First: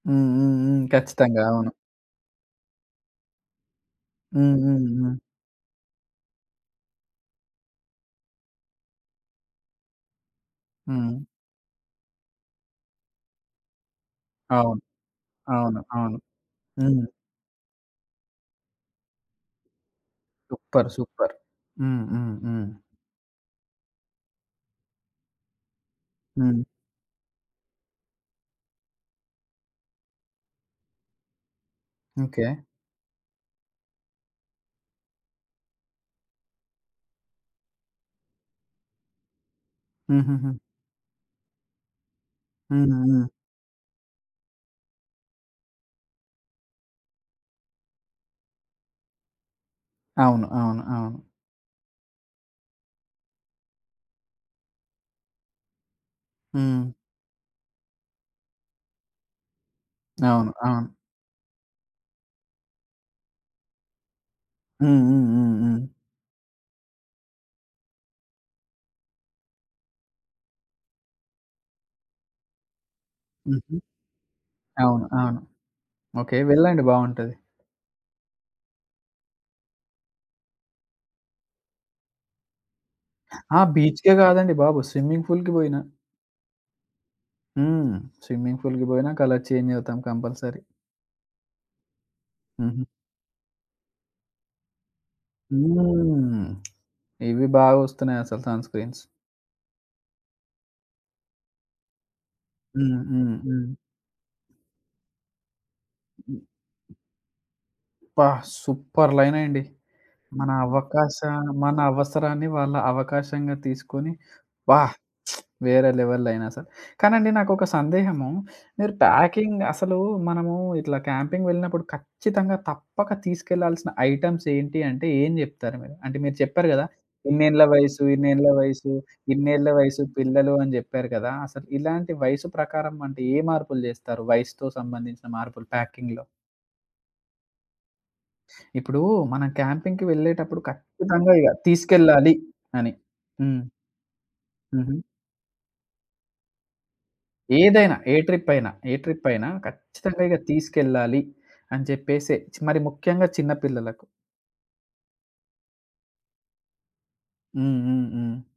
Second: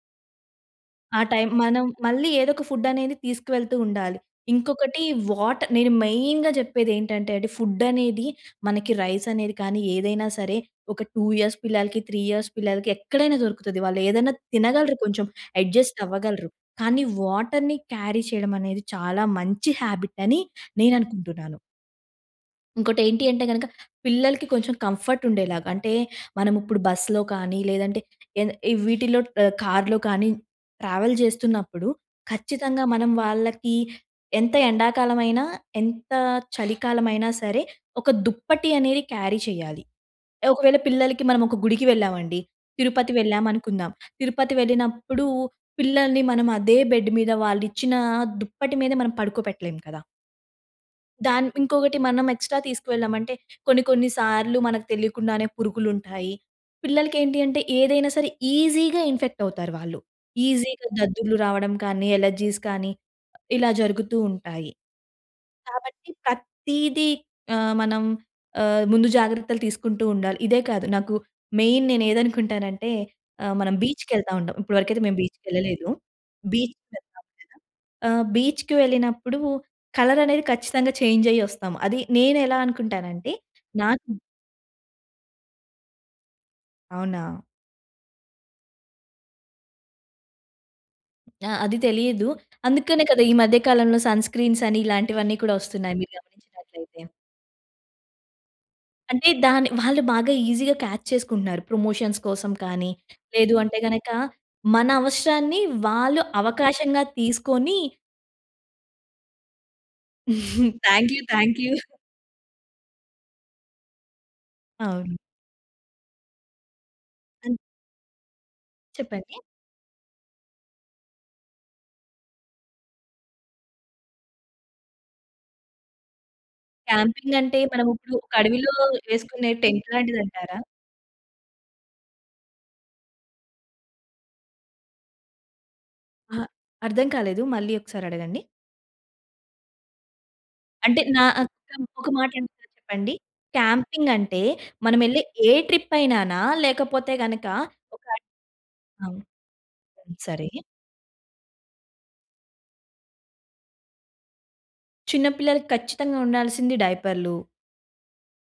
హ్మ్. హ్మ్. హ్మ్. ఆ ఖచ్చితంగా. టైమ్ అవును. మనం మళ్ళీ ఏదో ఒక ఫుడ్డనేది తీసుకువెళుతూ ఉండాలి. హ్మ్. హ్మ్. ఇంకొకటి హ్మ్. వాటర్. నేను మెయిన్‌గా చెప్పేది ఏంటంటండి ఫుడ్డనేది మనకి రైసనేది కానీ ఏదైనా సరే! ఒక హ్మ్. 2 ఇయర్స్ పిల్లలకి, 3 ఇయర్స్ పిల్లలకి ఎక్కడైనా దొరుకుతది. వాళ్ళు ఏదైనా అవును. తినగలరు కొంచెం. అవును. అడ్జస్ట్ అవును. అవ్వగలరు. కానీ హ్మ్. వాటర్‌ని క్యారీ చేయడమనేది చాలా మంచి హాబిట్ అని సూపర్! సూపర్! నేననుకుంటున్నాను. హ్మ్. హ్మ్. హ్మ్. ఇంకోటి ఏంటి అంటే గనక, పిల్లలకి కొంచెం కంఫర్ట్ ఉండేలాగా. అంటే మనం హ్మ్. ఇప్పుడు బస్సులో కానీ లేదంటే ఏద ఎ వీటిలో ఆహ్, కారులో కానీ ట్రావెల్ చేస్తున్నప్పుడు ఓకే. ఖచ్చితంగా మనం వాళ్ళకి ఎంత ఎండాకాలమైన, ఎంత చలికాలమైనా సరే! ఒక దుప్పటి అనేది క్యారీ చేయాలి. హుహుహు. ఒకవేళ పిల్లలకి మనం ఒక గుడికి వెళ్ళామండి. హ్మ్. తిరుపతి హ్మ్. వెళ్ళామనుకుందాం. తిరుపతి వెళ్ళినప్పుడు పిల్లల్ని మనం అదే బెడ్ మీద వావాళ్లిచ్చిన దుప్పటి మీద మనం పడుకోపెట్టలేం కదా! అవును. అవును. అవును. దాన్ ఇంకొకటి మనం ఎక్స్‌ట్రా తీసుకు వెళ్ళామంటే కొన్ని కొన్ని సార్లు మనకు తెలియకుండానే పురుగులుంటాయి. హ్మ్. పిల్లలకి ఏంటి అంటే ఏదైనా సరే ఈజిగా ఇన్ఫెక్ట్ అవుతారు వాళ్ళు. అవును. ఈజిగా అవును. దద్దుర్లు రావడం కానీ, అలెర్జీస్ కానీ ఇలా జరుగుతూ ఉంటాయి. హ్మ్. హ్మ్. హ్మ్. హ్మ్. కాబట్టి ప్రతీదీ ఆహ్, మనం ఆహ్, ముందు జాగ్రత్తలు తీసుకుంటూ ఉండాలి. ఇదే కాదు. నాకు మెయిన్ నేనేదకుంటానంటే ఆహ్, హుహు. మనం బీచ్‌కెళ్తా ఉంటాం. ఇప్పటివరకైతే అవును. మేము బీచ్‌‌ అవును. కెళ్ళలేదు. ఓకే. బీచ్‌ వెళ్ళండి కెళ్తాం కదా! బావుంటది. ఆహ్, బీచ్‌‌కి వెళ్ళినప్పుడు కలరనేది ఖచ్చితంగా చేంజ్ అయ్యి ఒస్తాము. అది నేను ఎలా అనుకుంటానంటే ఆ నాకు బీచ్‌కే కాదండి బాబు! స్విమ్మింగ్ ఫూల్‌కి బోయినా. అవునా! హ్మ్. స్విమ్మింగ్ ఫూల్‌కి బోయినా కలర్ చేంజ్ అవుతాం కంపల్సరీ. ఆ! అది తెలియదు. హుహు. అందుకనే కదా! ఈ మధ్య కాలంలో సన్ స్క్రీన్స్ అని ఇలాంటివన్నీ కూడా వస్తున్నాయి. మీరు హ్మ్. గమనించినట్లయితే. ఇవి బాగొస్తున్నాయసలు సన్ స్క్రీన్స్. అంటే దాన్ని వాళ్ళు బాగా ఈజిగా కాచ్ చేసుకుంటున్నారు. ప్రమోషన్స్ కోసం కానీ హ్మ్. హ్మ్. లేదు హ్మ్. అంటే గనక, మన అవసరాన్ని వాళ్ళు హ్మ్. అవకాశంగా తీసుకొని అబ్బా! సూపర్ లైనండి. మన థాంక్ యూ. అవకాశం థాంక్ యూ. మన అవసరాన్ని వాళ్ళ అవకాశంగా తీసుకొని, వాహ్! అవును. వేరే లెవెల్‌ లైనసలు. కానండి హ్మ్. నాకొక సందేహము. మీరు చెప్పండి. ప్యాకింగ్ అసలు మనము ఇట్లా క్యాంపింగ్ వెళ్ళినప్పుడు ఖచ్చితంగా తప్పక తీసుకెళ్లాల్సిన ఐటెమ్స్ ఏంటి అంటే ఏం జెప్తారు మీరు? అంటే మీరు చెప్పారు కదా! క్యాంపింగ్ అంటే ఇన్నేళ్ల మనము వయసు, ఇప్పుడు ఒక ఇన్నేళ్ల అడవిలో వయస్సు, వేసుకునే ఇన్నేళ్ల టెంట్ వయస్సు పిల్లలు లాంటిదంటారా? అని చెప్పారు కదా! అసలు ఇలాంటి వయసు ప్రకారం అంటే ఏ మార్పులు జేస్తారు? వయసుతో సంబంధించిన మార్పులు ప్యాకింగ్‌లో? అహా! అర్థం కాలేదు. మళ్ళీ ఒకసారి అడగండి. ఇప్పుడు మనం క్యాంపింగ్‌కి వెళ్ళేటప్పుడు అంటే నా ఖచ్చితంగా ఇగ అక్ ఒక మాట తీసుకెళ్లాలి అడుగుతా అని. చెప్పండి? హ్మ్. క్యాంపింగ్ అంటే హుహు. మనమెళ్ళె ఏ ట్రిప్పయినానా? లేకపోతే గనక ఏదైనా. ఒక ఏ ట్రిప్పయినా. ఏ అవును. ట్రిప్పయినా. హ్మ్. ఖచ్చితంగా ఇగ సరే! తీసుకెళ్లాలి అని చెప్పేసి మరి ముఖ్యంగా చిన్న పిల్లలకు? చిన్నపిల్లలకి ఖచ్చితంగా ఉండాల్సింది డైపరులు. హ్మ్. హ్మ్. హ్మ్.